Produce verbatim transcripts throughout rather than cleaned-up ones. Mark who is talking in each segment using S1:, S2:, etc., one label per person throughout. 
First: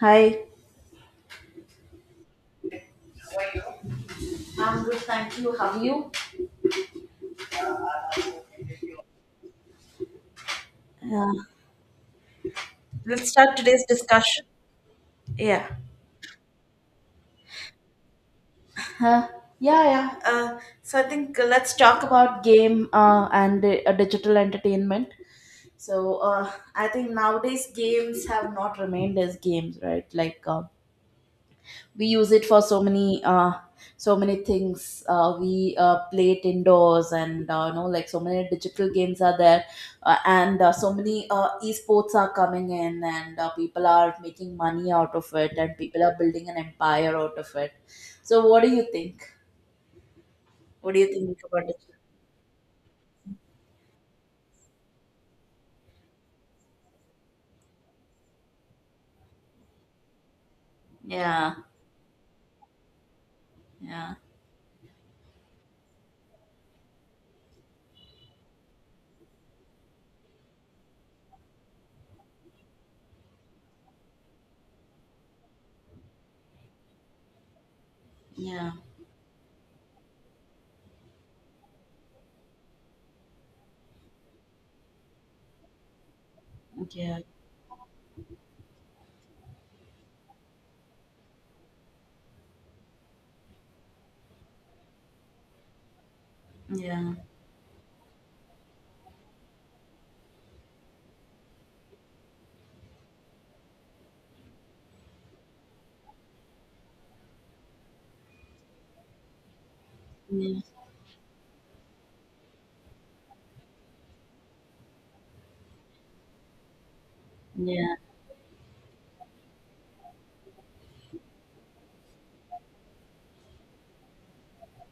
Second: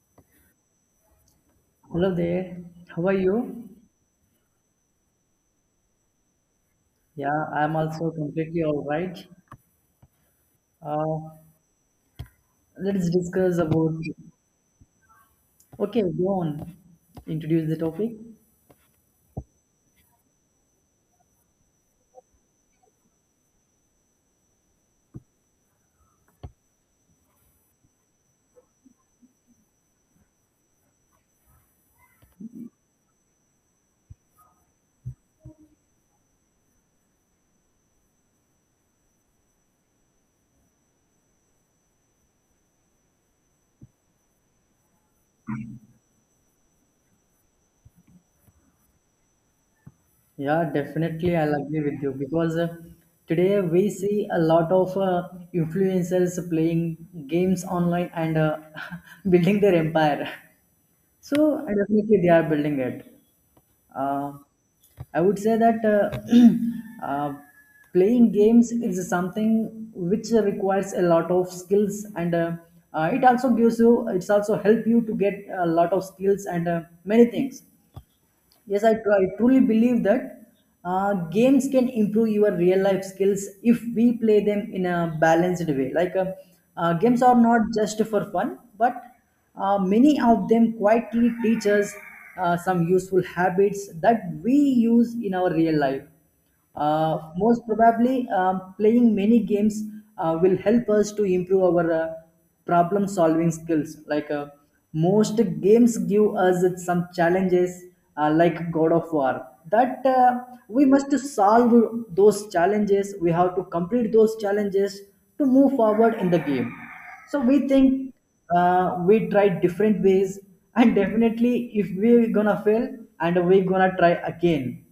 S1: Hi.
S2: Hello there. How are you?
S1: I'm good, thank you. How are you?
S2: Yeah, I'm also completely all right.
S1: Yeah.
S2: Uh, let's
S1: Let's start
S2: discuss
S1: today's
S2: about.
S1: discussion. Yeah.
S2: Okay, go on. Introduce the topic.
S1: Huh. Yeah, yeah. Uh, so I think, uh, let's talk about. About game, uh, and uh, digital entertainment. So uh, I think nowadays games Have not remained as games, right? Like, uh, we use it for so many uh so many things, uh we uh play it indoors, and uh, you know like so many digital games are there, uh, and uh, so many uh esports are coming in, and uh, people are making money out of it, and people are building an empire out of it. So what do you think
S2: Yeah,
S1: what do you
S2: definitely,
S1: think
S2: I'll
S1: about it?
S2: agree with you because uh, today we see a lot of uh, influencers playing games online and uh, building their empire.
S1: Yeah,
S2: So uh, definitely, they are building it.
S1: yeah,
S2: Uh, I would say that uh, uh, playing games is something which requires a lot of skills, and uh, uh, it also gives you, it's also help you to get a lot of skills and uh, many things.
S1: yeah,
S2: Yes, I, tru- I truly believe that uh, games can improve your real life skills if we play them in a balanced way. Like uh, uh,
S1: yeah,
S2: games are not just for fun, but uh, many of them quietly teach us uh, some useful habits that we use in our real life.
S1: yeah,
S2: Uh, most probably, um, playing many games uh, will help us to improve our uh, problem solving skills. Like uh, most games give us some challenges, uh, like God of War, that uh,
S1: yeah,
S2: we must solve those challenges. We have to complete those challenges to move forward in the game. So we
S1: yeah,
S2: think, uh, we try different ways, and definitely, if we're gonna fail, and we're gonna try again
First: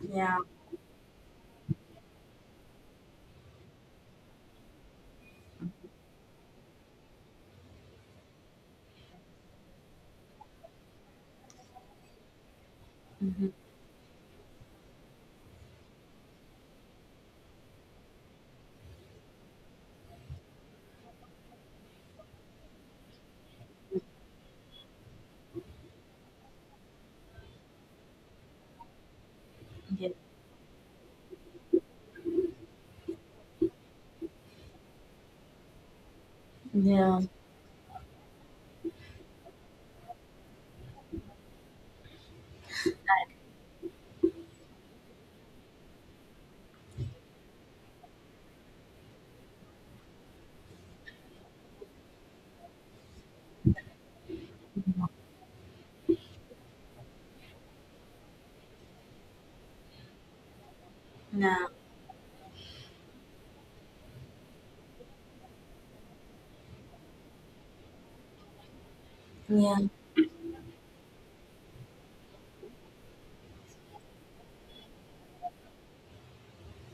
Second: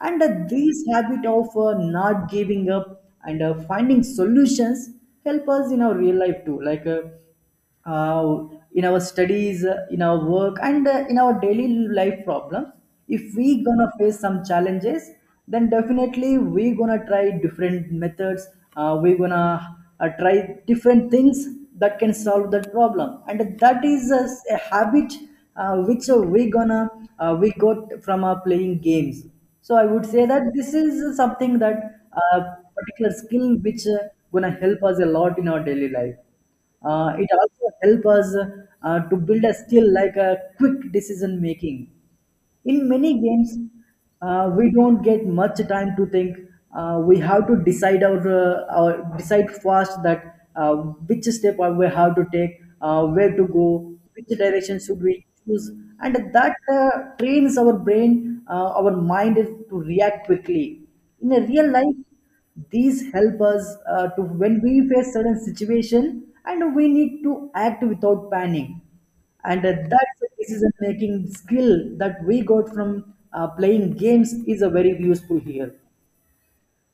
S2: and uh,
S1: yeah.
S2: this habit of uh, not giving up and uh, finding solutions help us in our real life too. like uh, uh, in our studies, uh, in our work, and uh, in our daily life problems, if
S1: Mhm.
S2: we gonna face some challenges, then definitely we gonna try different methods. Uh, we gonna, uh, try different things that can solve that problem, and that is a, a habit uh, which uh, we gonna uh, we got from uh, playing games. So I would
S1: Yeah,
S2: say that this is something that uh, particular skill which uh, gonna help us a lot in our daily life. Uh,
S1: yeah,
S2: it also help us uh, to build a skill like a quick decision making. In many games uh, we don't get much time to think. Uh, we have to decide our, uh, our decide fast that uh, which step I we have to take, uh, where to go, which direction should we choose, and that uh, trains our brain, uh, our mind to react quickly in a
S1: yeah,
S2: real life. These help us uh, to, when we face certain situation and we need to act without panic, and uh,
S1: yeah.
S2: that decision making skill that we got from uh, playing games is a very useful here.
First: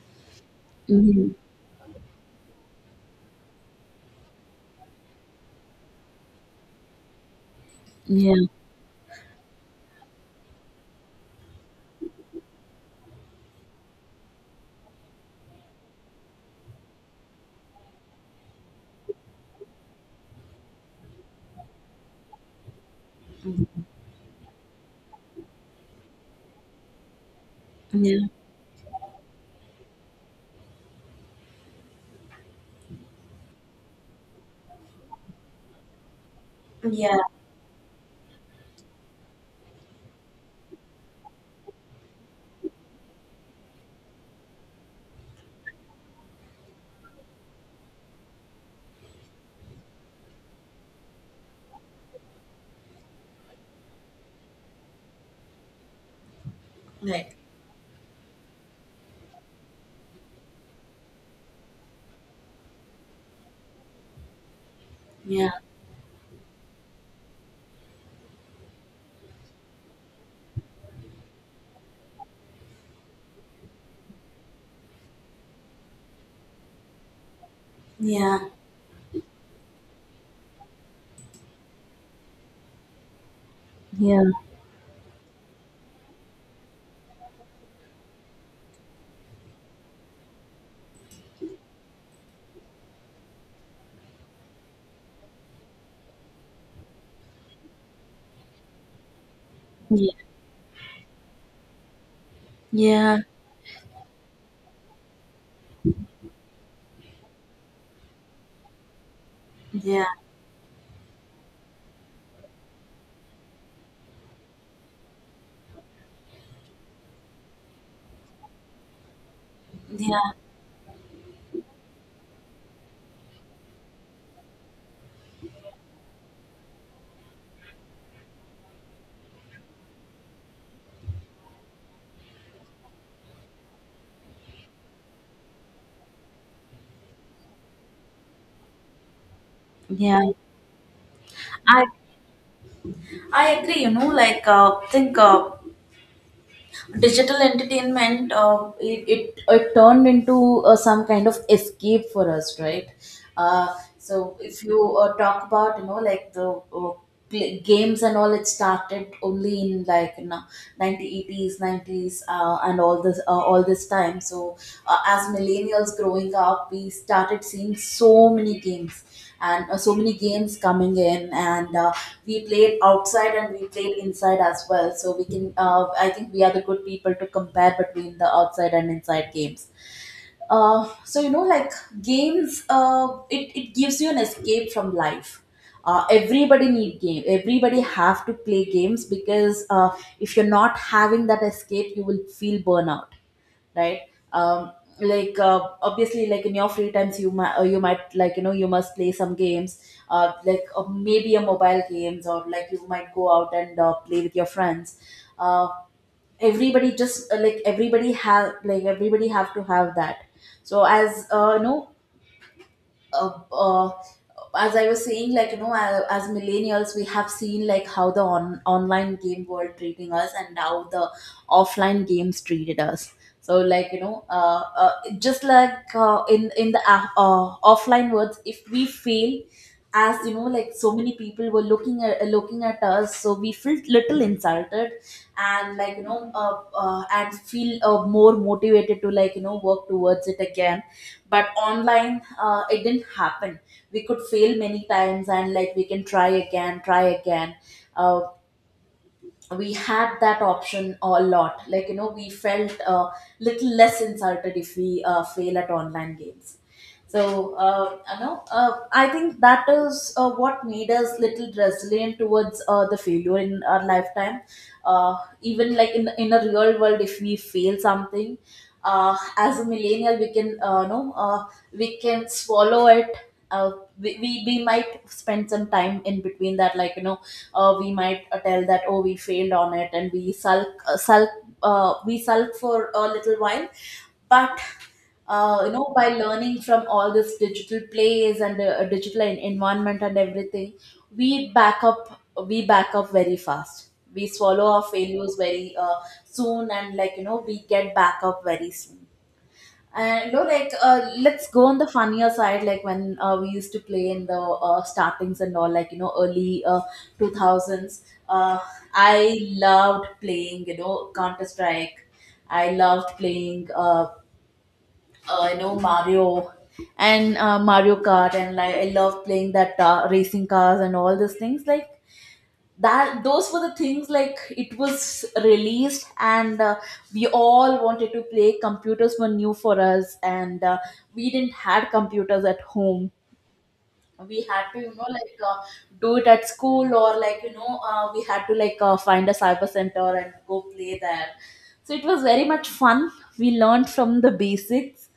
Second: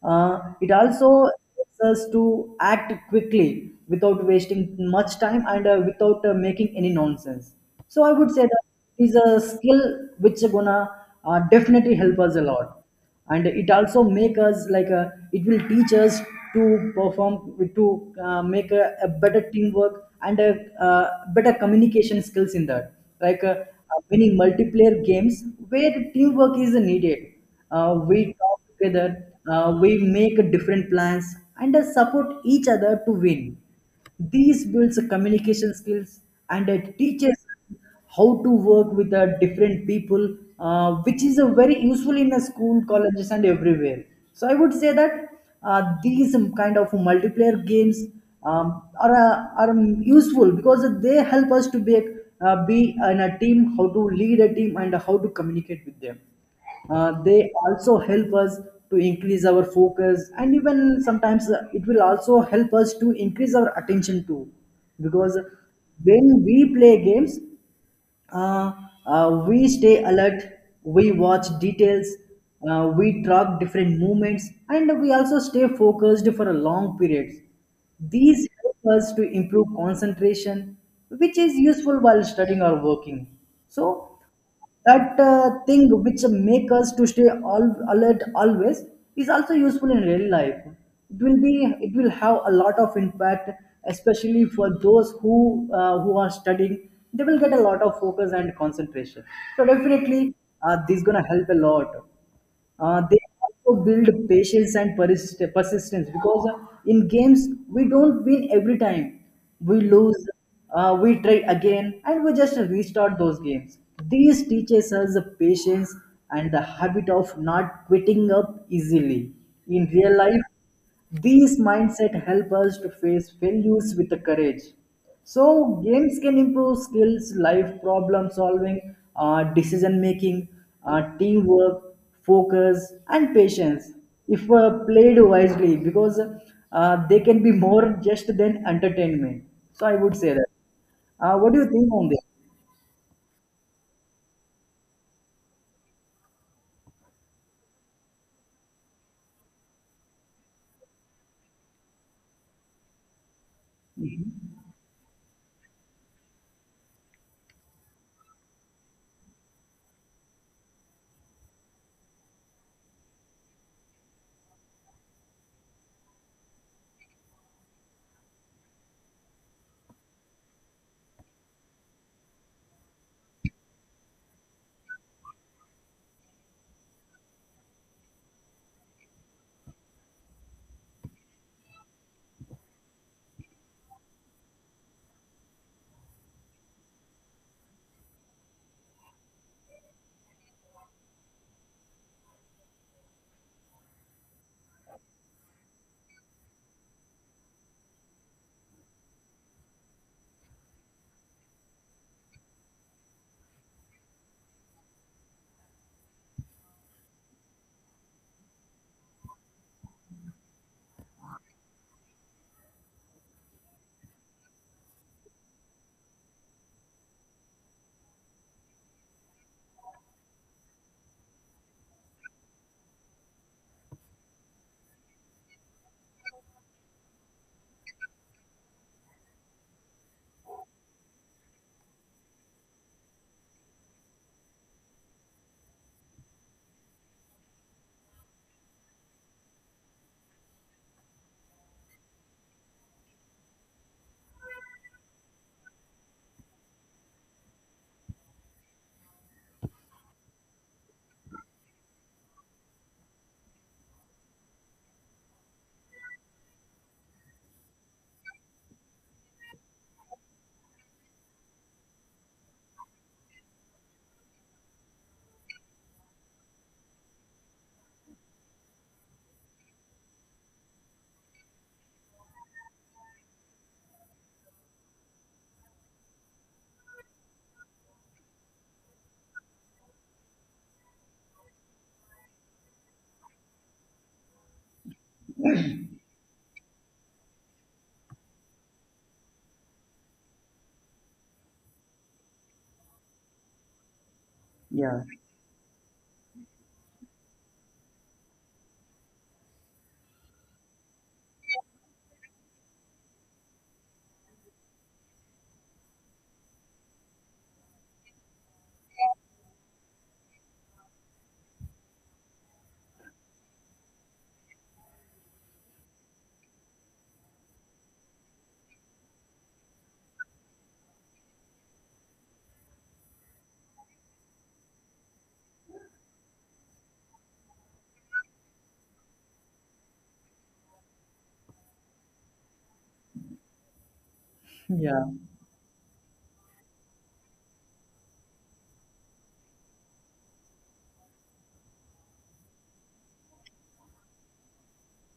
S2: uh, It also
S1: Mhm.
S2: helps us to act quickly without wasting much time and uh, without uh, making any nonsense. So I would
S1: Yeah.
S2: say that is a skill which is gonna uh, definitely help us a lot, and it also make us like a, it will teach us to perform to uh, make a, a better teamwork and a, uh better communication skills in that. Like uh,
S1: Mm-hmm.
S2: uh, winning multiplayer games where teamwork is needed, uh,
S1: Yeah.
S2: we talk together, uh, we make different plans, and uh, support each other to win. These builds communication skills and uh,
S1: Yeah.
S2: teaches how to work with uh, different people, uh, which is uh, very useful in uh, school, colleges, and everywhere. So I would say that uh, these um, kind of multiplayer games um, are uh, are um, useful because they help us to be, uh, be in a team, how to lead a team, and how to communicate with them. Uh,
S1: Like.
S2: they also help us to increase our focus, and even sometimes uh, it will also help us to increase our attention too, because
S1: Yeah,
S2: when we play games, uh, uh, we stay alert, we watch details, uh, we track different movements, and we also stay focused for a long period.
S1: yeah,
S2: These help us to improve concentration, which is useful while studying or working. So
S1: yeah,
S2: that uh, thing which make us to stay all alert always is also useful in real life. It will be it will have a lot of impact, especially for those who uh, who are studying. They will get a lot of focus and concentration. So
S1: yeah,
S2: definitely uh, this is going to help a lot. Uh,
S1: yeah,
S2: they also build patience and persist- persistence, because uh, in games we don't win every time. We
S1: yeah,
S2: lose, uh, we try again, and we just restart those games. This teaches us the patience and the habit of not quitting up easily. In real
S1: yeah,
S2: life, these mindset help us to face failures with the courage. So games can improve skills, life problem solving, uh, decision making, uh, teamwork, focus, and patience if uh, played wisely, because uh, they can be more just than entertainment. So I would
S1: yeah.
S2: say that. Uh, what do you
S1: I
S2: think on this?
S1: I agree. You know, like, uh, think, uh, digital entertainment, uh, it, it it turned into, uh, some kind of escape for us, right? Uh, so if you, uh, talk about, you know like the, uh, play, games and all, it started only in like, you know nineteen eighties nineties, uh, and all this uh, all this time. So, uh, as millennials growing up, we started seeing so many games, and uh, so many games coming in, and uh, we played outside and we played inside as well. So we can uh, I think we are the good people to compare between the outside and inside games. Uh, so, you know like games, uh, it, it gives you an escape from life. Uh, everybody need game. Everybody have to play games, because uh, if you're not having that escape, you will feel burnout, right? um like, uh, obviously, like in your free times, you might, uh, you might like you know you must play some games, uh like, uh, maybe a mobile games, or like you might go out and, uh, play with your friends. uh everybody just uh, Like, everybody have like everybody have to have that. So, as uh, no uh, uh, as I was saying, like, you know, a- as millennials, we have seen like how the on- online game world treating us, and now the offline games treated us. So, like, you know, uh, uh, just like, uh, in in the, uh, uh, offline worlds, if we fail, as you know, like so many people were looking at looking at us, so we felt little insulted. And like, you know uh, uh, and feel, uh, more motivated to, like, you know work towards it again. But online, uh, it didn't happen. We could fail many times, and like we can try again, try again. Uh, we had that option a lot. Like, you know we felt a little less insulted if we, uh, fail at online games. So, uh, you know uh, I think that is, uh, what made us little resilient towards, uh, the failure in our lifetime. uh, Even like in in a real world, if we fail something, uh, as a millennial we can, uh, you know uh, we can swallow it. uh, we, we, we might spend some time in between that, like, you know uh, we might, uh, tell that, "Oh, we failed on it," and we sulk uh, sulk. Uh, we sulk for a little while. But, uh, you know by learning from all this digital plays and, uh, digital en- environment and everything, we back up we back up very fast. We swallow our
S2: Yeah,
S1: failures very, uh, soon, and like, you know we get back up very soon. And no, like, uh, let's go on the funnier side. Like when, uh, we used to play in the, uh, startings and all, like, you know, early uh two thousands. Uh, I loved playing, you know, Counter Strike. I loved playing, uh, uh, you know, Mario, and uh, Mario Kart, and like I loved playing that, uh, racing cars and all those things. Like that those were the things. Like it was released, and uh, we all wanted to play. Computers were new for us, and uh, we didn't had computers at home. We had to, you
S2: yeah,
S1: know like, uh, do it at school, or like, you know uh, we had to, like, uh, find a cyber center and go play there. So it was very much fun. We learned from the basics,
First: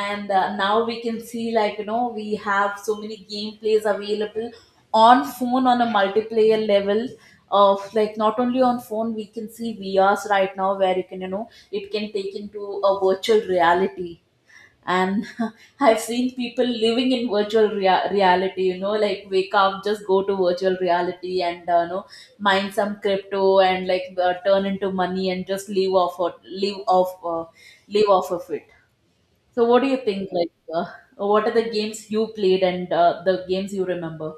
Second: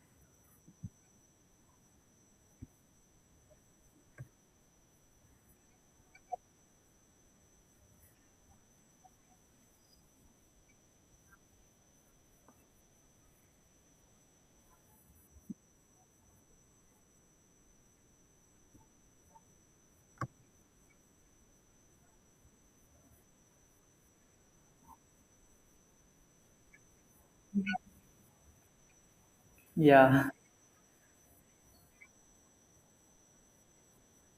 S1: and uh, now we can see, like, you know we have so many gameplays available on phone, on a multiplayer level. Of like not only on phone, we can see vrs right now, where you can, you know it can take into a virtual reality. And I've seen people living in virtual rea- reality, you know like, wake up, just go to virtual reality, and, uh, you know mine some crypto and like, uh, turn into money and just live off or live off uh, live off of it. So what do you
S2: yeah.
S1: think, like, uh, what are the games you played and, uh, the games you remember?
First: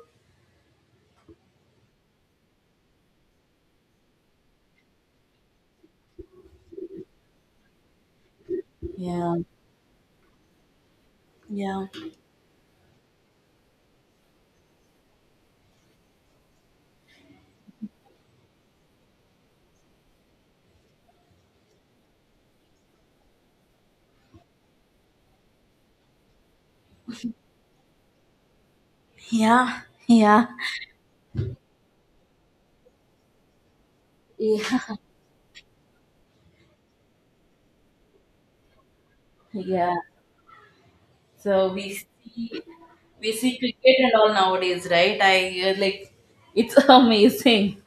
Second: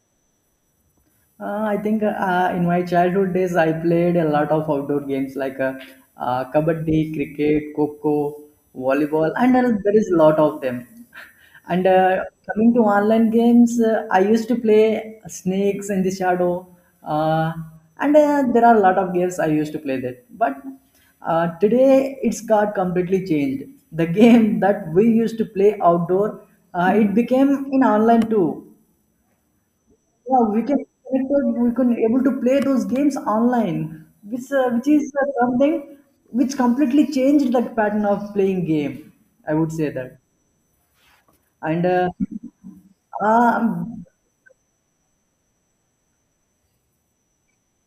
S2: Uh, I think uh, in my childhood days, I played a lot of outdoor games, like uh, uh, kabaddi, cricket, kho, volleyball,
S1: Yeah.
S2: and uh, there is a lot of them.
S1: Yeah.
S2: And uh, coming to online games, uh, I used to play Snakes in the Shadow, uh, and uh, there are a lot of games I used to play that. But uh, today, it's got completely changed. The game that we used to play outdoor, uh, it became in online too.
S1: Yeah.
S2: Yeah,
S1: Yeah.
S2: we can connected, we can able to play those games online, which uh, which
S1: Yeah.
S2: is uh, something which completely changed the pattern of playing game. I would say
S1: Yeah.
S2: that.
S1: So
S2: And
S1: we
S2: uh,
S1: see we see cricket
S2: um,
S1: and all nowadays, right? I uh, Like, it's amazing.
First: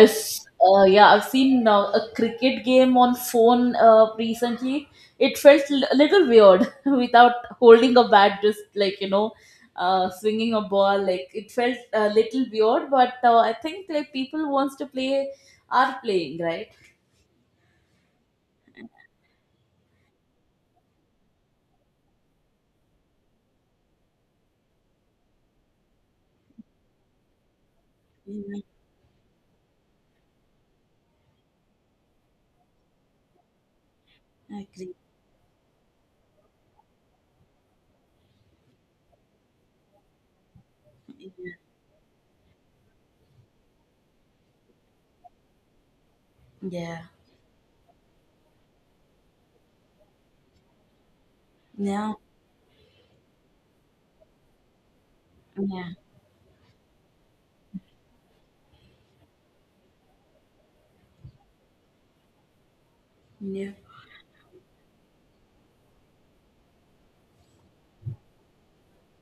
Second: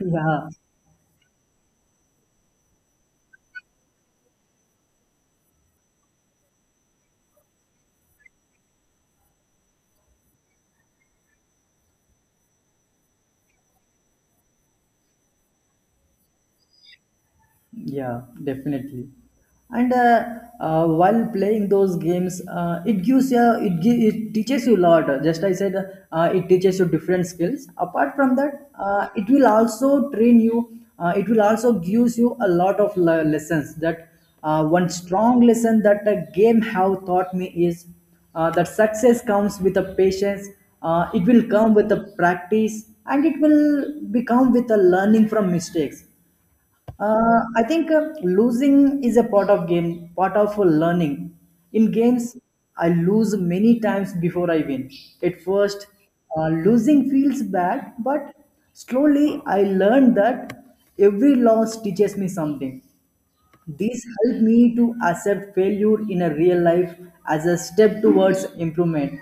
S1: s-
S2: yeah.
S1: uh, Yeah, I've seen now a cricket game on phone, uh, recently. It felt l- a little weird without holding a bat, just like, you know, uh, swinging a ball. Like, it felt a little weird, but uh, I think like people wants to play are playing, right?
S2: Yeah, definitely. And uh, uh, While playing those games, uh, it gives you it gi- it teaches you a lot. Just I said, uh, it teaches you different skills. Apart from
S1: Yeah,
S2: that, uh, it will also train you. Uh, it will also gives you a lot of le- lessons. That uh,
S1: I
S2: One
S1: agree.
S2: strong lesson that a game have taught me is uh, that success comes with a patience. Uh, it will come with a practice, and it will become with a learning from mistakes.
S1: Yeah,
S2: Uh, I think uh, losing is a part of game, part of learning. In
S1: yeah,
S2: games, I lose many times before I win. At first,
S1: yeah,
S2: uh, losing feels bad, but slowly I learned that every loss teaches me something.
S1: yeah,
S2: This helped me to accept failure in a real life as a step towards improvement.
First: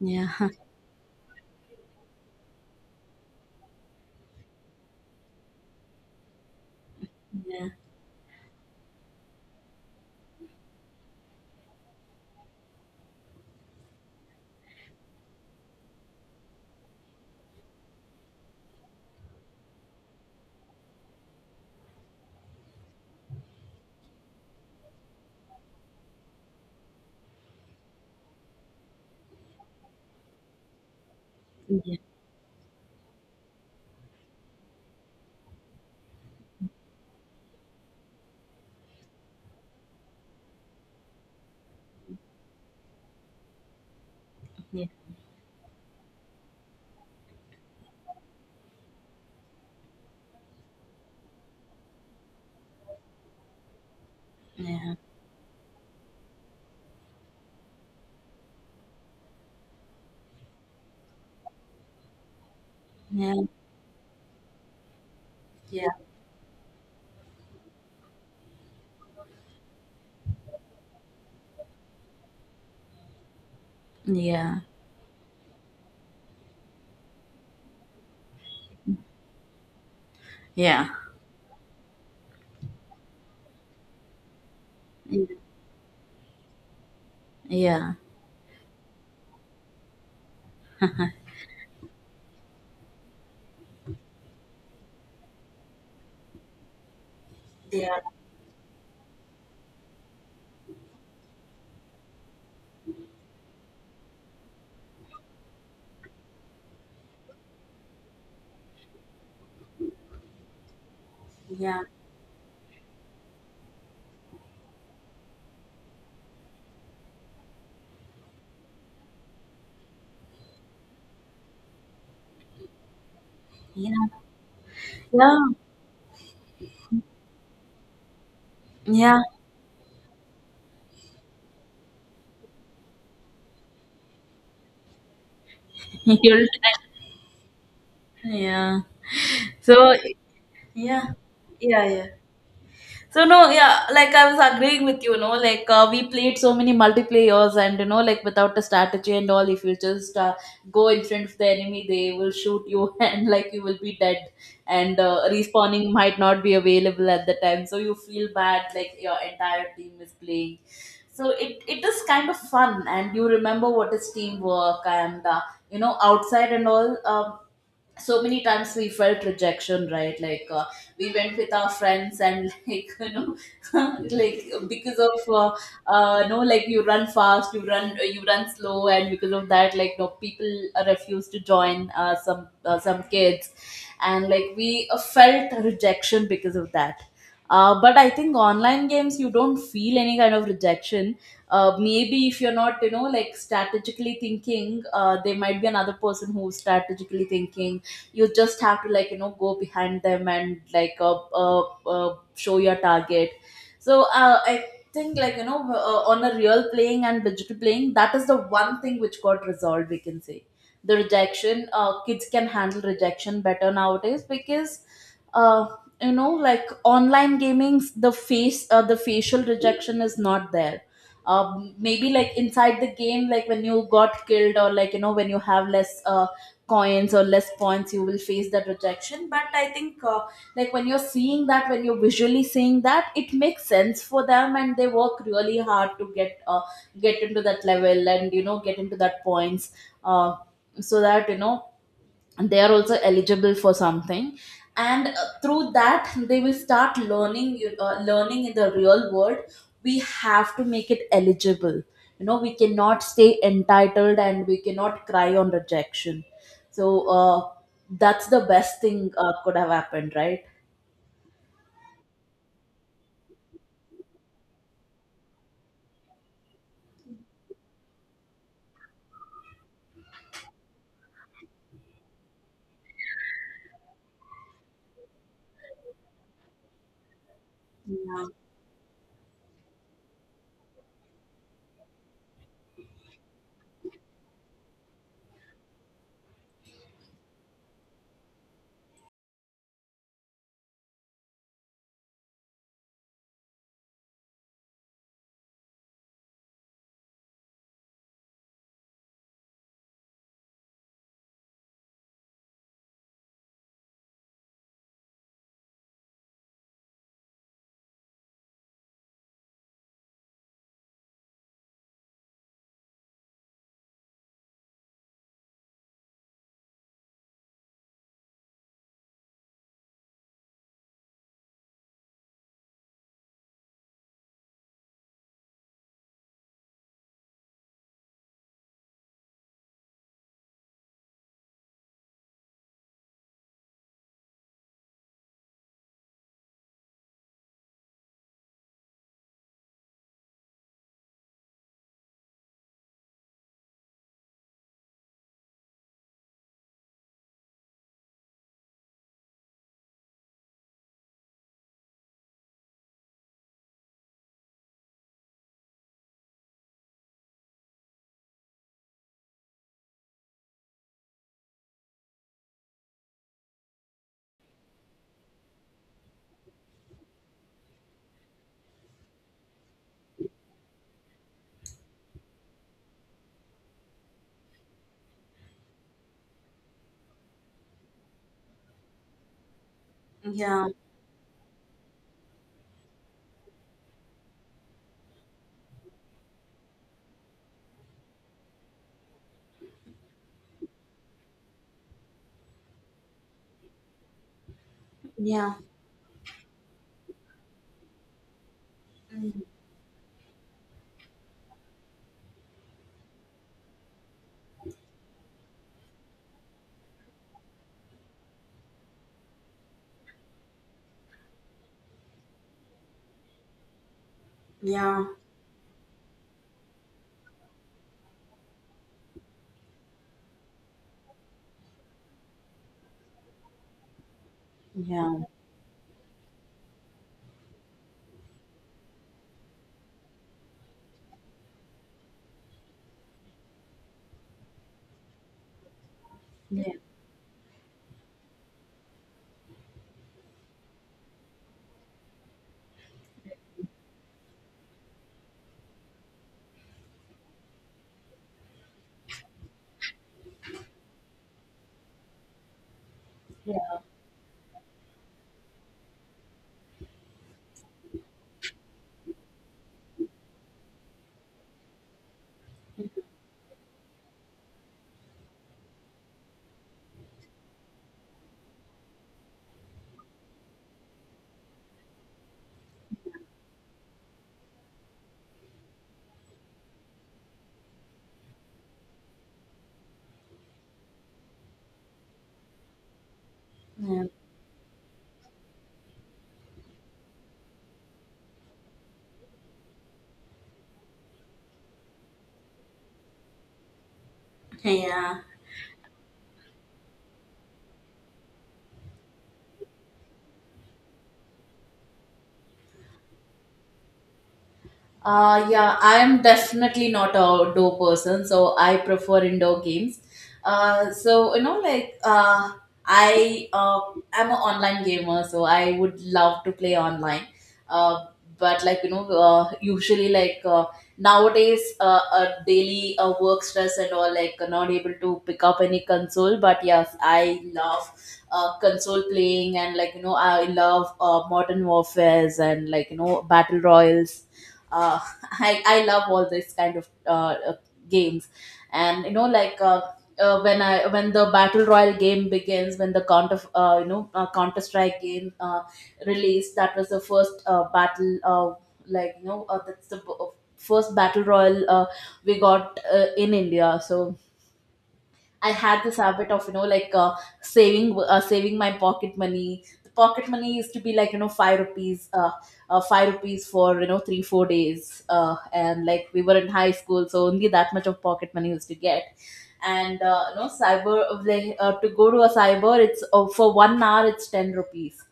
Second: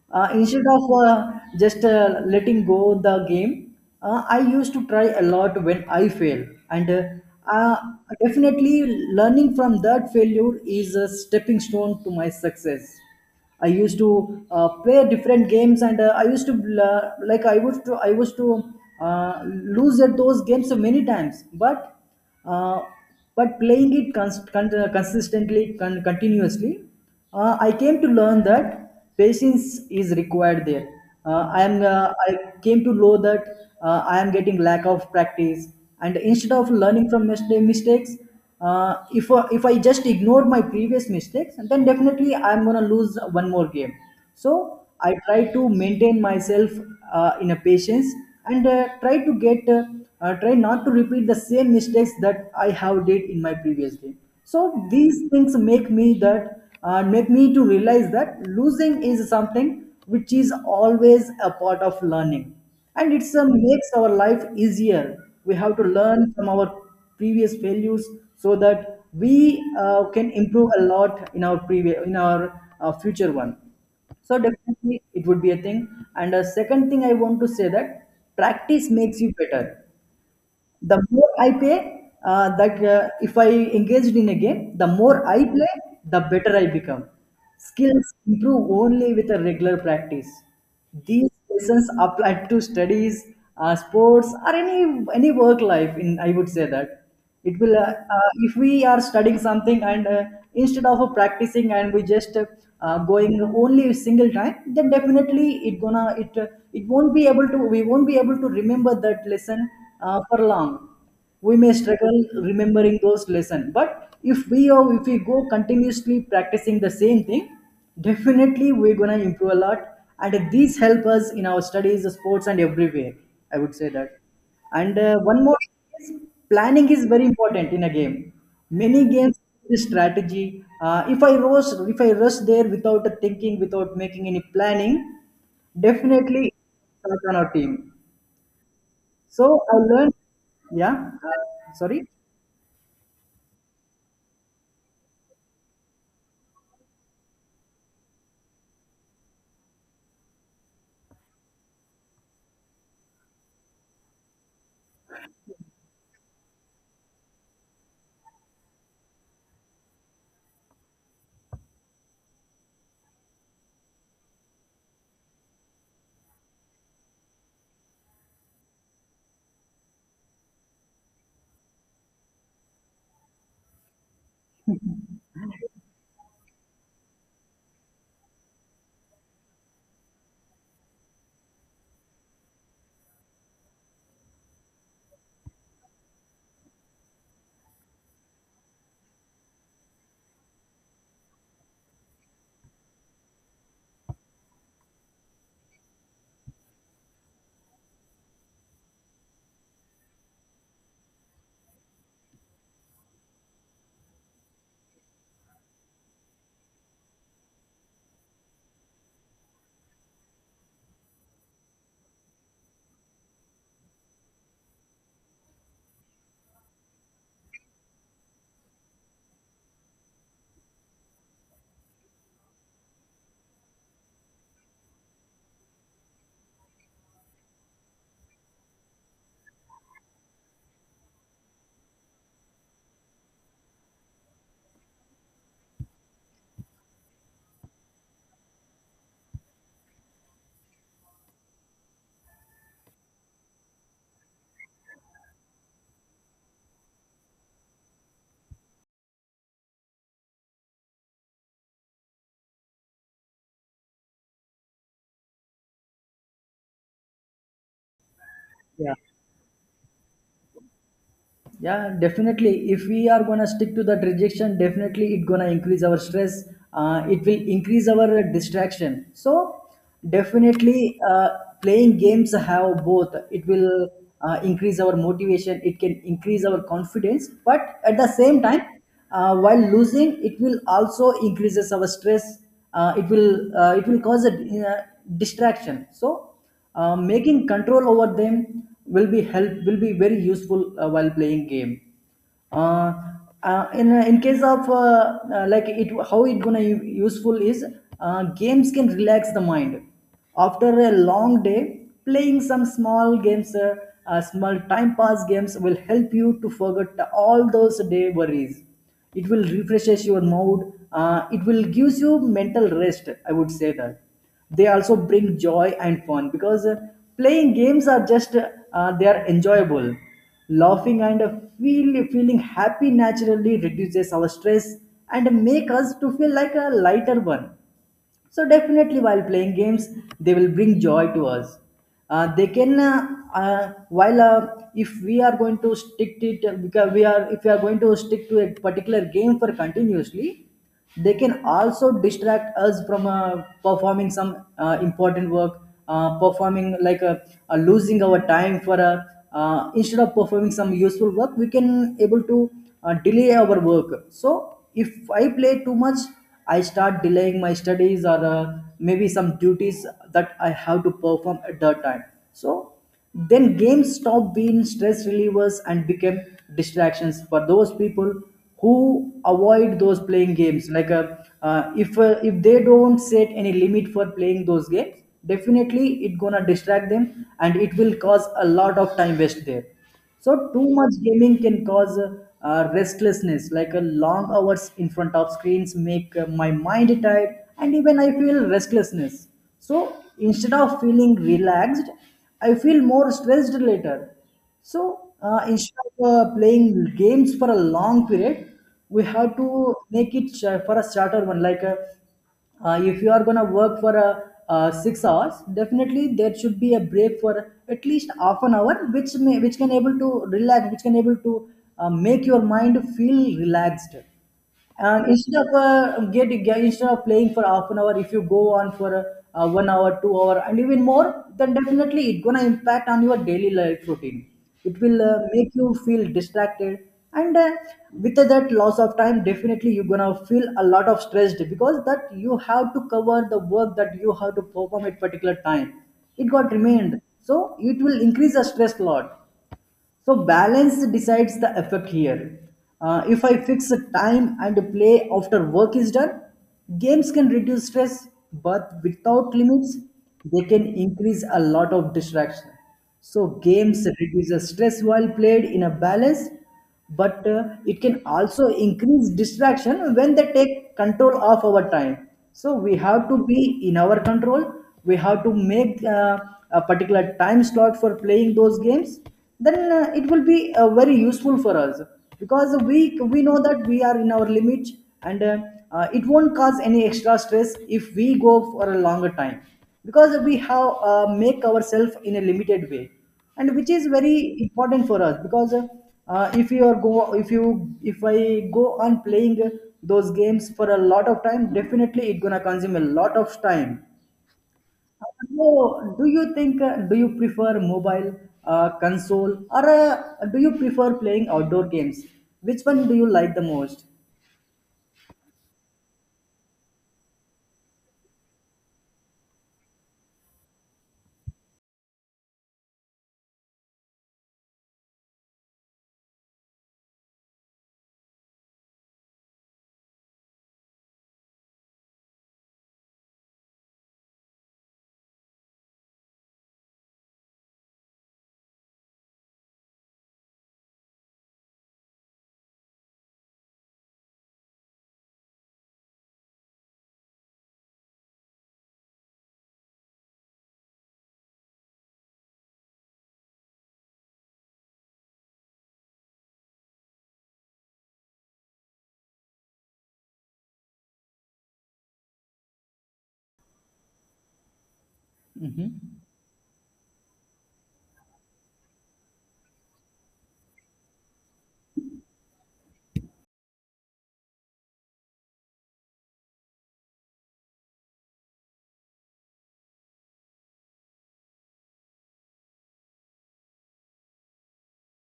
S1: yeah.
S2: Uh,
S1: Yeah.
S2: instead of uh, just uh, letting go the game, uh, I used to try a lot when I fail, and uh,
S1: Yeah.
S2: uh, definitely learning from that failure is a stepping stone to my success. I used to uh, play different games, and uh, I used to, uh, like I would to I used to uh, lose at those games so many times, but uh, but playing it cons- con- uh, consistently, con- continuously, uh, I came to learn that patience is required there. Uh, I am
S1: Yeah,
S2: uh, I came to know that uh, I am getting lack of practice, and instead of learning from mis- mistakes, uh, if uh, if I just ignore my previous mistakes, then definitely I'm gonna lose one more game. So I try to maintain myself uh, in a patience and uh, try to get, uh, uh, try not to repeat the same mistakes that I have did in my previous game. So
S1: yeah,
S2: these things make me that uh, make me to realize that losing is something which is always a part of learning, and
S1: yeah,
S2: it's a makes our life easier. We have to
S1: yeah,
S2: learn from our previous failures so that we uh, can improve a lot in our previous in our uh, future one. So
S1: yeah,
S2: definitely it would be a thing. And a second thing I want to say that practice makes you better.
S1: yeah,
S2: The more I play, uh, that uh, if I engaged in a game, the more I play, the better I become.
S1: yeah, yeah, yeah,
S2: Skills improve only with a regular practice. These lessons apply to studies, uh, sports, or any any work life. In, I would say that, it will uh,
S1: yeah,
S2: uh, if we are studying something and uh, instead of uh, practicing, and we just uh, uh, going only a single time, then definitely it gonna it uh, it won't be able to, we won't be able to remember that lesson uh, for long. We may
S1: yeah,
S2: struggle remembering those lesson. But if we are, if we go continuously practicing the same thing, definitely we're gonna improve a lot, and these help us in our studies, sports, and everywhere, I would say
S1: yeah,
S2: that. And uh,
S1: yeah,
S2: one more is, planning is very important in a game. Many
S1: yeah.
S2: games the strategy. Uh, if I rush, if I rush there without thinking, without making any planning,
S1: You'll
S2: definitely
S1: try.
S2: it's not on our team.
S1: Yeah.
S2: So I
S1: So,
S2: learned. Yeah.
S1: yeah,
S2: Uh,
S1: yeah, yeah.
S2: sorry.
S1: So no, yeah, like I was agreeing with you. No, like, uh, we played so many multiplayers, and you know, like without a strategy and all, if you just, uh, go in front of the enemy, they will shoot you, and like you will be dead, and uh, respawning might not be available at the time, so you feel bad, like your entire team is playing. So it, it is kind of fun, and you remember what is teamwork, and, uh, you know, outside and all. Um, so many times we felt rejection, right? Like, uh, we went with our friends, and like, you know like because of, uh, uh no, like you run fast, you run you run slow, and because of that, like, no, people refuse to join, uh, some uh, some kids, and like we, uh, felt rejection because of that. Uh, but I think online games, you don't feel any kind of rejection. Uh, maybe if you're not, you know, like strategically thinking, uh, there might be another person who's strategically thinking. You just have to, like, you know go behind them, and like, uh, uh, uh, show your target. So, uh, I think, like, you know uh, on a real playing and digital playing, that is the one thing which got resolved, we can say. The rejection, uh, kids can handle rejection better nowadays, because uh, you know like online gamings, the face uh, the facial rejection is not there. Um, maybe like inside the game, like when you got killed, or like, you know when you have less, uh, coins or less points, you will face that rejection. But I think, uh, like when you're seeing that when you're visually seeing that, it makes sense for them, and they work really hard to get uh, get into that level, and, you know get into that points. uh, so that, you know they are also eligible for something. And, uh, through that, they will start learning, you- uh, learning in the real world. We have to make it eligible. You know we cannot stay entitled, and we cannot cry on rejection. So, uh, that's the best
S2: Yeah.
S1: thing, uh, could have happened, right?
S2: Yeah, definitely if we are gonna stick to that rejection definitely it gonna increase our stress. Uh, it will increase our distraction. So definitely, uh, playing games have both. It will uh, increase our motivation, it can increase our confidence, but at the
S1: Yeah.
S2: same time uh, while losing it will also increases our stress. Uh, it will uh, it will cause a uh, distraction. So uh, making control over them will be help will be very useful uh, while playing game. Uh, uh, in in case of uh, uh, like it how it gonna u- useful is, uh, games can relax the mind. After a long day playing some small games, uh, uh, small time pass games will help you to forget all those day worries. It will refreshes your mood. Uh, it will gives you mental rest, I would say that. They also bring joy and fun because uh, playing games are just, uh, they are enjoyable. Laughing and uh, feel, feeling happy naturally reduces our stress and make us to feel like a lighter one. So definitely, while playing games, they will bring joy to us. Uh, they can, uh, uh, while uh, if we are going to stick to it, because we are if we are going to stick to a particular game for continuously, they can also distract us from uh, performing some uh, important work, uh, performing like uh, uh, losing our time for a. Uh, instead of performing some useful work, we can able to uh, delay our work. So if I play too much, I start delaying my studies or uh, maybe some duties that I have to perform at that time. So then games stop being stress relievers and become distractions for those people who avoid those playing games. Like uh, uh, if uh, if they don't set any limit for playing those games, definitely it gonna distract them and it will cause a lot of time waste there. So
S1: Yeah.
S2: too much gaming can cause uh, restlessness, like a long hours in front of screens make uh, my mind tired, and even I feel restlessness. So instead of feeling relaxed, I feel more stressed later. So uh,
S1: Yeah.
S2: instead of uh, playing games for a long period, we have
S1: Mm.
S2: to make it sh- for a shorter one, like a uh, if you are going to work for a uh, six hours, definitely there should be a break for at least half an hour which may which can able to relax, which can able to uh, make your mind feel relaxed.
S1: Yeah.
S2: And instead of uh, get, get instead of playing for half an hour, if you go on for uh, one hour, two hour and even more, then definitely it's going to impact on your daily life routine. It will uh,
S1: Yeah.
S2: make you feel distracted and uh, with that loss of time, definitely you're gonna feel a lot of stressed because that you have to cover the work that you have to perform at particular time. It got
S1: Yeah.
S2: remained, so it will increase the stress load. So balance decides the effect here. Uh, if I fix a time and play after work is done, games can reduce stress, but without limits, they can increase a lot of distraction. So
S1: Yeah.
S2: games reduces stress while played in a balance, but uh, it can also increase distraction when they take control of our time. So we have to be in our control. We have to make uh, a particular time slot for playing those games, then uh, it will be uh, very useful for us, because we we know that we are in our limit. And uh, uh, it won't cause any extra stress if we go for a longer time, because we have uh, make ourselves in a limited way, and which is very important for us. Because uh, uh, if you are go if you if I go on playing those games for a lot of time, definitely it gonna consume a lot of time.
S1: Yeah.
S2: So do you think, uh, do you prefer mobile, uh, console, or uh, do you prefer playing outdoor games? Which one do you like the most?
S1: Uh, yeah, I am definitely not a outdoor person, so I prefer indoor games. Uh, so, you know, like, uh, I uh, am an online gamer, so I would love to play online. Uh, but like, you know, uh, usually like, uh, nowadays, uh, a daily, uh, work stress and all, like, uh, not able to pick up any console. But yes, I love, uh, console playing, and like, you know, I love, uh, modern warfares, and like, you know, battle royals, uh, I, I love all this kind of, uh, uh, games. And, you know like, uh, uh, when I when the battle royal game begins, when the counter uh, you know uh, counter strike game, uh, released. That was the first, uh, battle, uh, like, you know uh, that's the, b- uh, first battle royal, uh, we got, uh, in India. So I had
S2: Hmm.
S1: this habit of, you know like, uh, saving uh, saving my pocket money. The pocket money used to be like, you know five rupees, uh, uh, five rupees for you know three four days, uh, and like we were in high school, so only that much of pocket money used to get. And uh, you know cyber like, uh, to go to a cyber, it's uh, for one hour it's ten rupees.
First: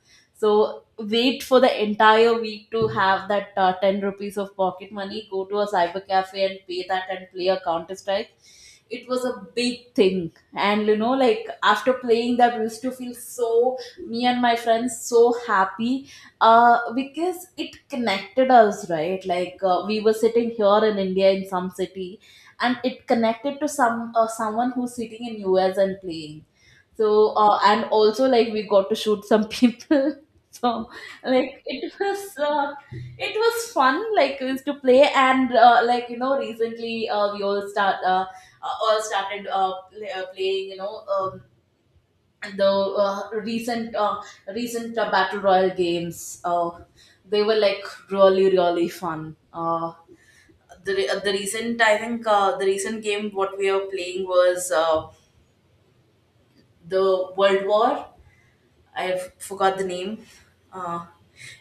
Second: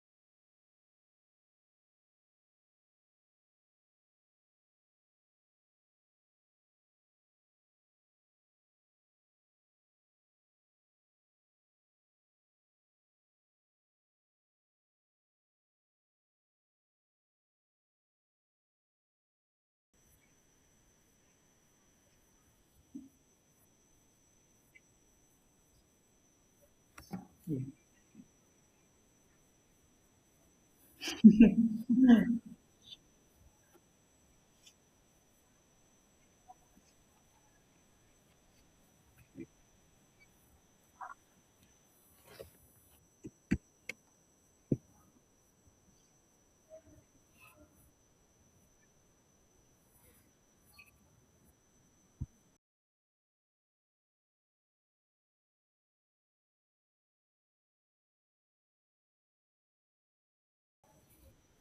S1: So wait for the entire week to have that uh, ten rupees of pocket money. Go to a cyber cafe and pay that and play a Counter Strike. It was a big thing, and you know like after playing that we used to feel so, me and my friends, so happy, uh because it connected us, right? Like uh, we were sitting here in india in some city, and it connected to some uh, someone who's sitting in U S and playing. So uh, and also like we got to shoot some people so like it was uh, it was fun, like is to play. And uh, like you know recently uh, we all start uh, uh, all started uh, play, uh, playing you know um, the uh, recent uh, recent uh, battle royal games. Uh, they were like really really fun. Uh, the, re- uh, the recent I think uh, the recent game what we were playing was uh, the world war. I f- forgot the name. Uh,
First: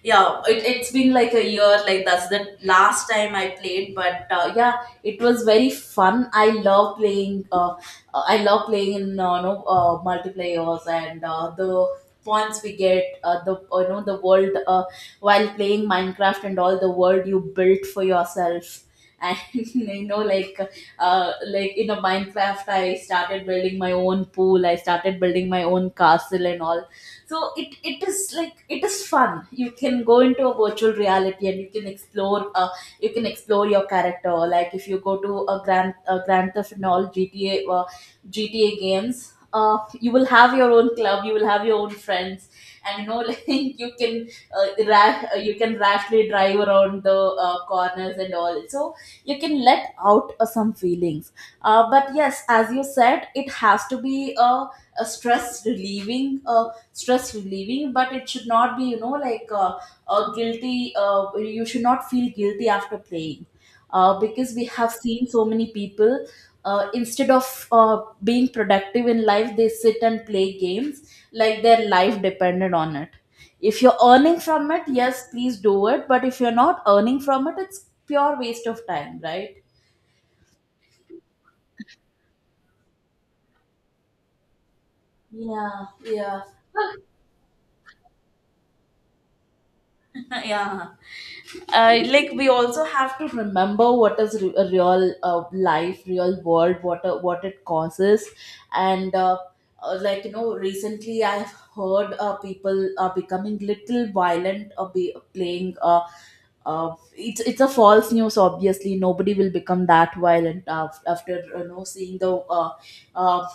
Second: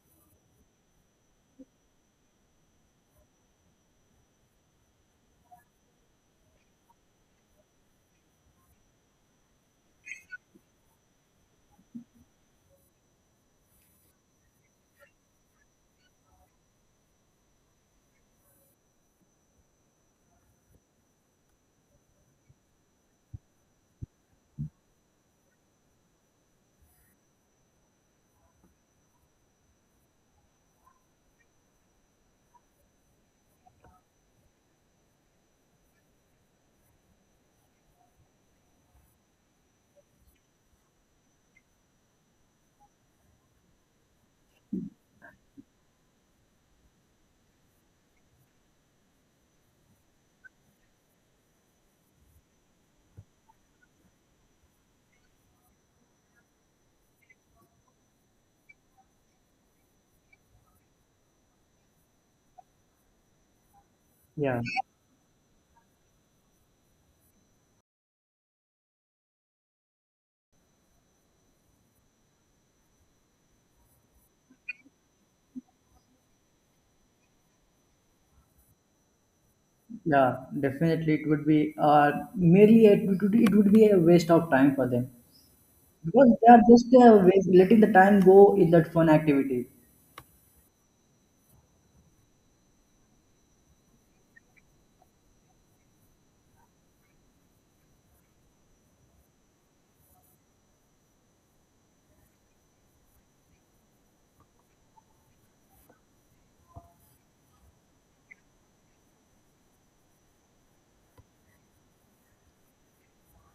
S1: yeah, it, it's been like a year, like that's the last time I played, but uh, yeah, it was very fun. I love playing, uh, uh, I love playing in uh, you know, uh, multiplayers, and uh, the points we get, uh, the uh, you know the world uh, while playing Minecraft, and all the world you built for yourself. And you know, like uh, like in a Minecraft, I started building my own pool. I started building my own castle and all. So it it is, like, it is fun. You can go into a virtual reality, and you can explore, uh, you can explore your character. Like if you go to a grand a grand theft and all, G T A, uh, gta games, uh, you will have your own club, you will have your own friends. And you know like you can uh, ra- uh, you can rashly drive around the uh, corners and all. So you can let out uh, some feelings, uh, but yes, as you said, it has to be a, a stress relieving, uh, stress relieving but it should not be, you know like, uh, a guilty uh, you should not feel guilty after playing. Uh, because
S2: Yeah.
S1: we have seen so many people uh, instead of uh, being productive in life, they sit and play games like their life depended on it. If you're earning from it, yes, please do it. But if you're not earning from it, it's pure waste of time, right?
S2: Yeah, definitely, it would be uh merely it would, it would be a waste of time for them.
S1: Yeah,
S2: Because
S1: yeah.
S2: they are just uh, wa- letting the time go in that fun activity.
S1: Yeah. Uh, like we also have to remember what is re- a real uh, life, real world, what uh, what it causes. And uh, uh, like you know recently I've heard uh, people are becoming little violent, uh, be, playing, uh, uh, it's it's a false news. Obviously nobody will become that violent af- after you know seeing the uh, uh,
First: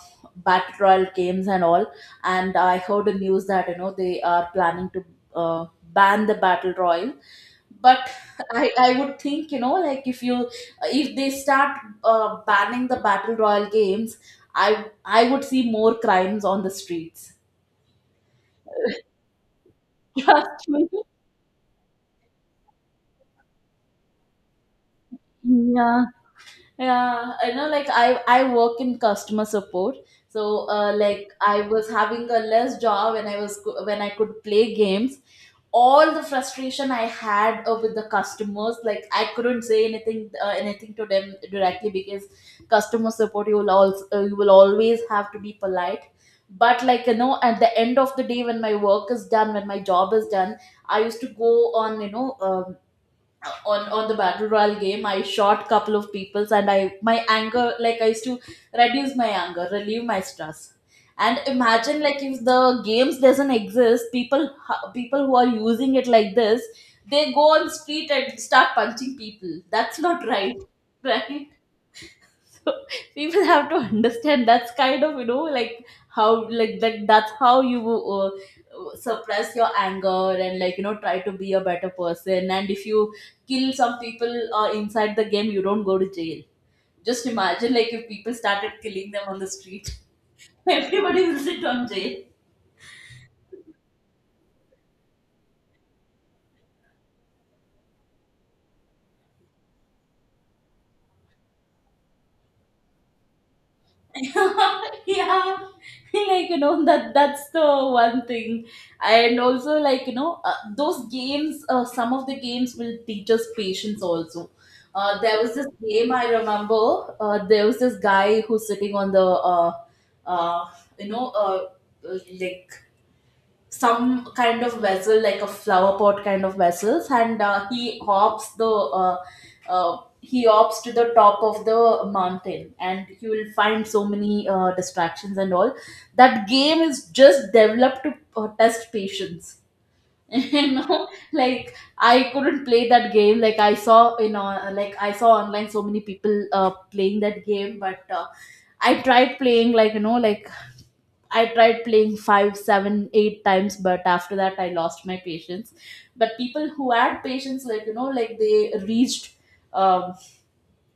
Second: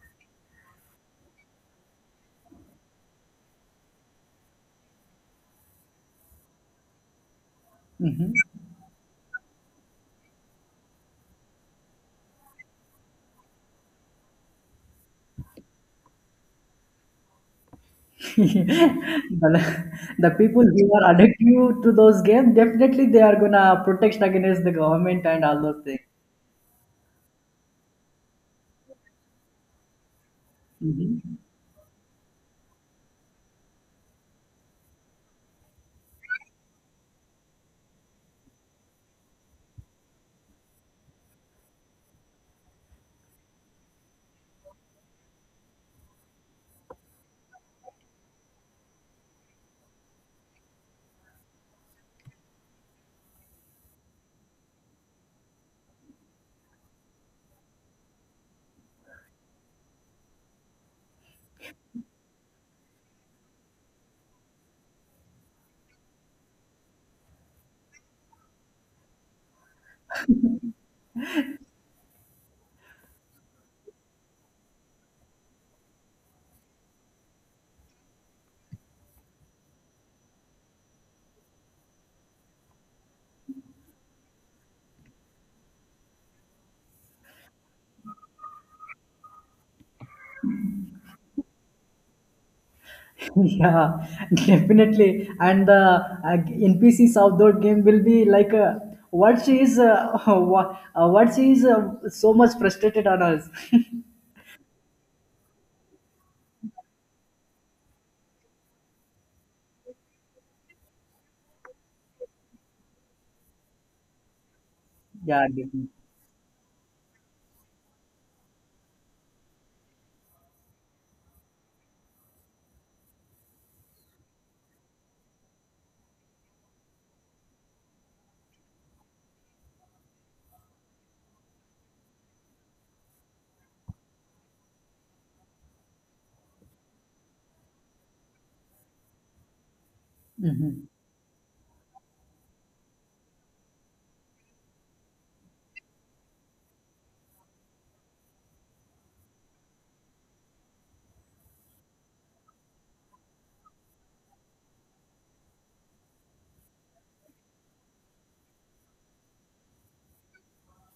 S1: battle royal games and all. And I heard the news that you know they are planning to uh, ban the battle royal. But
S2: Mhm.
S1: I, I would think, you know like, if you if they start uh, banning the battle royal games, i i would see more crimes on the streets.
S2: the, the people
S1: Trust me.
S2: who are addicted to those games, definitely they are gonna protest against the government and all those things.
S1: Yeah. Yeah, I know, like i i work in customer support. So uh, like
S2: Mhm.
S1: I was having a less job when I was when I could play games. All the frustration I had uh, with the customers. Like I couldn't say anything uh, anything to them directly, because customer support, you will also uh, you will always have to be polite. But like, you know, at the end of the day, when my work is done, when my job is done, I used to go on, you know um, on on the battle royale game, I shot couple of peoples, and I my anger, like, I used to reduce my anger, relieve my stress. And imagine, like, if the games doesn't exist, people ho- people who are using it like this, they go on street and start punching people. That's not right, right? People have to understand, that's kind of, you know like, how, like that that's how you uh, suppress your anger. And like, you know try to be a better person. And if you kill some people uh, inside the game, you don't go to jail. Just imagine, like, if people started killing them on the street, everybody will sit on jail.
S2: Yeah, definitely. And the uh, N P Cs of that game will be like, uh, what she is, uh, what, uh, what she is uh, so much frustrated on us.
S1: Yeah. Like you know that that's the one thing. And also, like, you know uh, those games, uh, some of the games will teach us patience also. Uh, there
S2: Yeah,
S1: was this
S2: definitely.
S1: game, I remember. Uh, there was this guy who's sitting on the uh, uh, you know uh, uh, like some kind of vessel, like a flower pot kind of vessels. And uh, he hops the uh, uh, he hops to the top of the mountain, and you will find so many uh, distractions and all. That game is just developed to uh, test patience. You
S2: Mhm.
S1: know like I couldn't play that game. Like I saw, you know like I saw online so many people uh, playing that game. But uh, I tried playing, like you know like I tried playing five, seven, eight times, but after that I lost my patience. But people who had patience, like, you know, like, they reached, um,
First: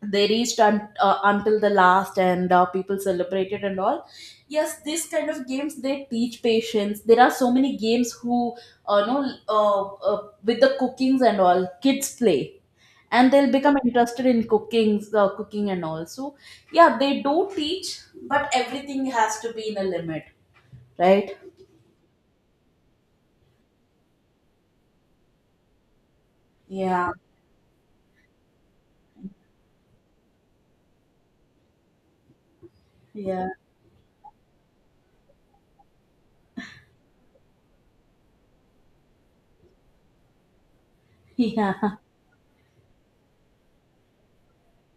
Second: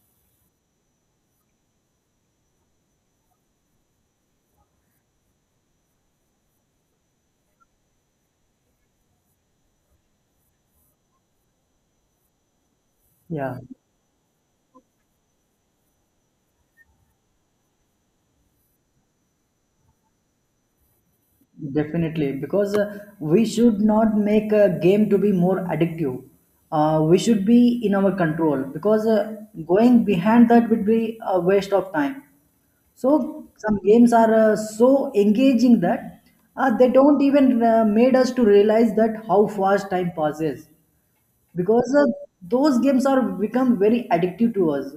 S1: they reached un- uh, until the last, and uh, people celebrated and all. Yes, this kind of games they teach patience. There are so many games who, uh, know, uh, uh, with the cookings and all, kids play, and they'll
S2: Yeah.
S1: become interested in cooking, uh, cooking and all. So yeah, they do teach, but everything has to be in a limit, right?
S2: Definitely, because uh, we should not make a game to be more addictive. Uh,
S1: Yeah,
S2: we should be in our control, because uh, going behind that would be a waste of time. So
S1: yeah.
S2: some games are uh, so engaging that uh, they don't even uh, made us to realize that how fast time passes,
S1: Yeah.
S2: because uh, those games are become very addictive to us,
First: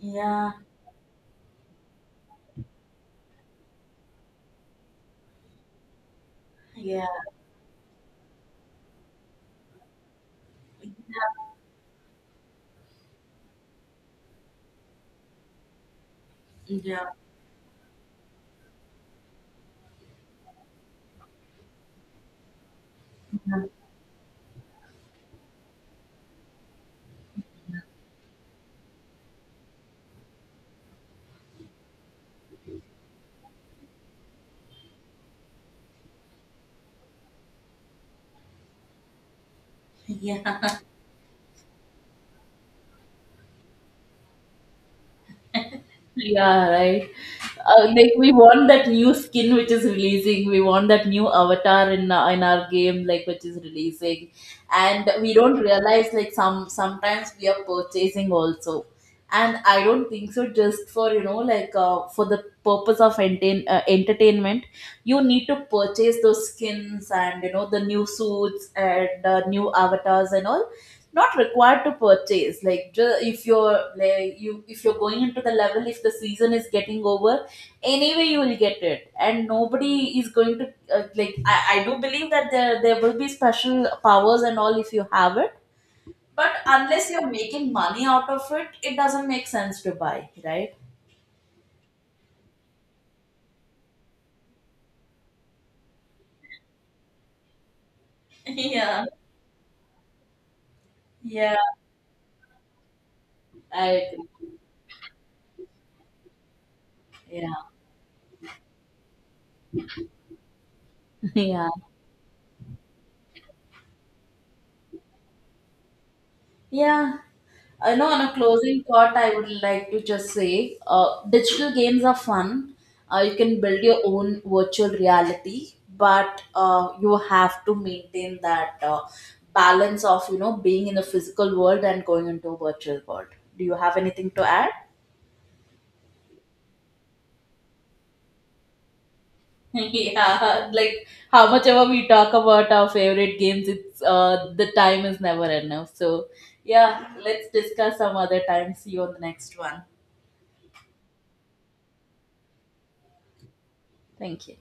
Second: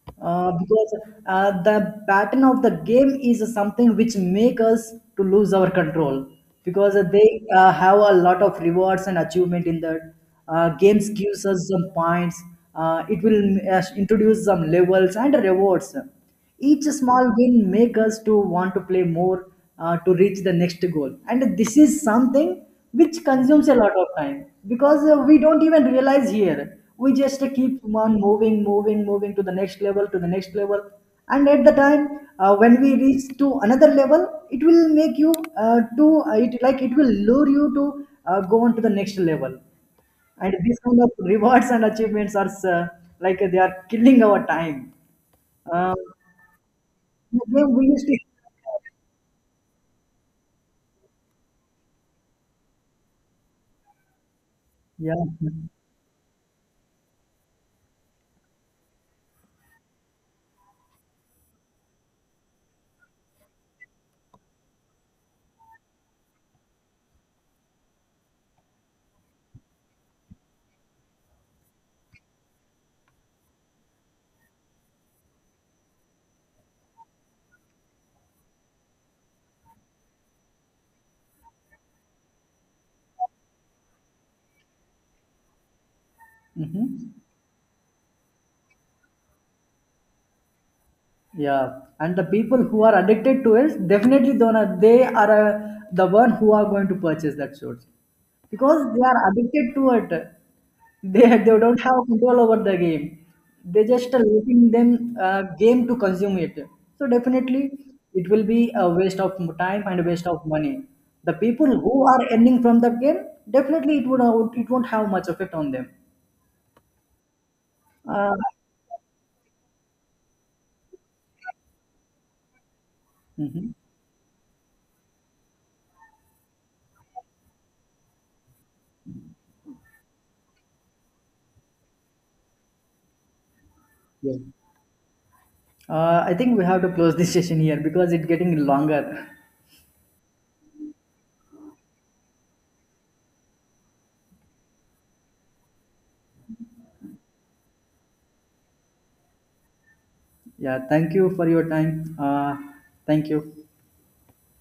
S1: Yeah,
S2: uh, because uh, the pattern of the game is something which make us to lose our control, because
S1: yeah,
S2: they uh, have a lot of rewards and achievement in that. Uh, games gives us some points. Uh, it will uh, introduce some levels and rewards. Each
S1: yeah,
S2: small win make us to want to play more, uh, to reach the next goal. And this is something which
S1: yeah,
S2: consumes a lot of time, because uh, we don't even realize here. We just keep on moving, moving, moving to the next level, to the next level. And at the time uh, when we reach to another level, it will make you uh, to uh, it like it will lure you to uh, go on to the next level.
S1: yeah.
S2: And these kind of rewards and achievements are, uh, like they are killing our time. Uh,
S1: Yeah, right.
S2: then
S1: Uh,
S2: we used
S1: like
S2: to-
S1: we want that new skin which is releasing. We want that new avatar in uh, in our game, like, which is releasing, and
S2: Yeah.
S1: we don't realize, like, some sometimes we are purchasing also. And I don't think so. Just, for you know like uh, for the purpose of entertain, uh, entertainment, you need to purchase those skins and, you know the new suits and uh, new avatars and all. Not required to purchase. Like ju- if you're, like you if you're going into the level, if the season is getting over, anyway you will get it, and nobody is going to. Uh, like, I, I do believe that there there will be special powers and all if you have it. But unless
S2: Mm-hmm.
S1: you're making money out of it, it doesn't make sense to buy, right?
S2: Yeah. And the people who are addicted to it, definitely don't, they are uh, the one who are going to purchase that shorts, because they
S1: Yeah,
S2: are addicted to it. They, they
S1: yeah.
S2: don't have control over the game. They
S1: I
S2: just are
S1: agree.
S2: letting them uh, game to consume it. So
S1: Yeah.
S2: definitely it will be a waste of time and a waste of money. The people
S1: Yeah.
S2: who are earning from that game, definitely it would uh, it won't have much effect on them.
S1: Yeah. I know, on a
S2: Uh,
S1: closing thought, I would like to just say, uh, digital games are fun. Uh, you can
S2: mhm.
S1: build your own virtual reality, but uh, you have to maintain that uh, balance of, you know, being in the physical world and going into a virtual world. Do you have anything
S2: Yeah.
S1: to add?
S2: Uh, I think we have to close this session here because it's getting longer.
S1: Yeah, like how much ever we talk about our favorite games, it's uh, the time is never enough. So, yeah, let's discuss some other time. See you on the next one.
S2: Yeah, thank you for your time. Uh, thank you.
S1: Thank you.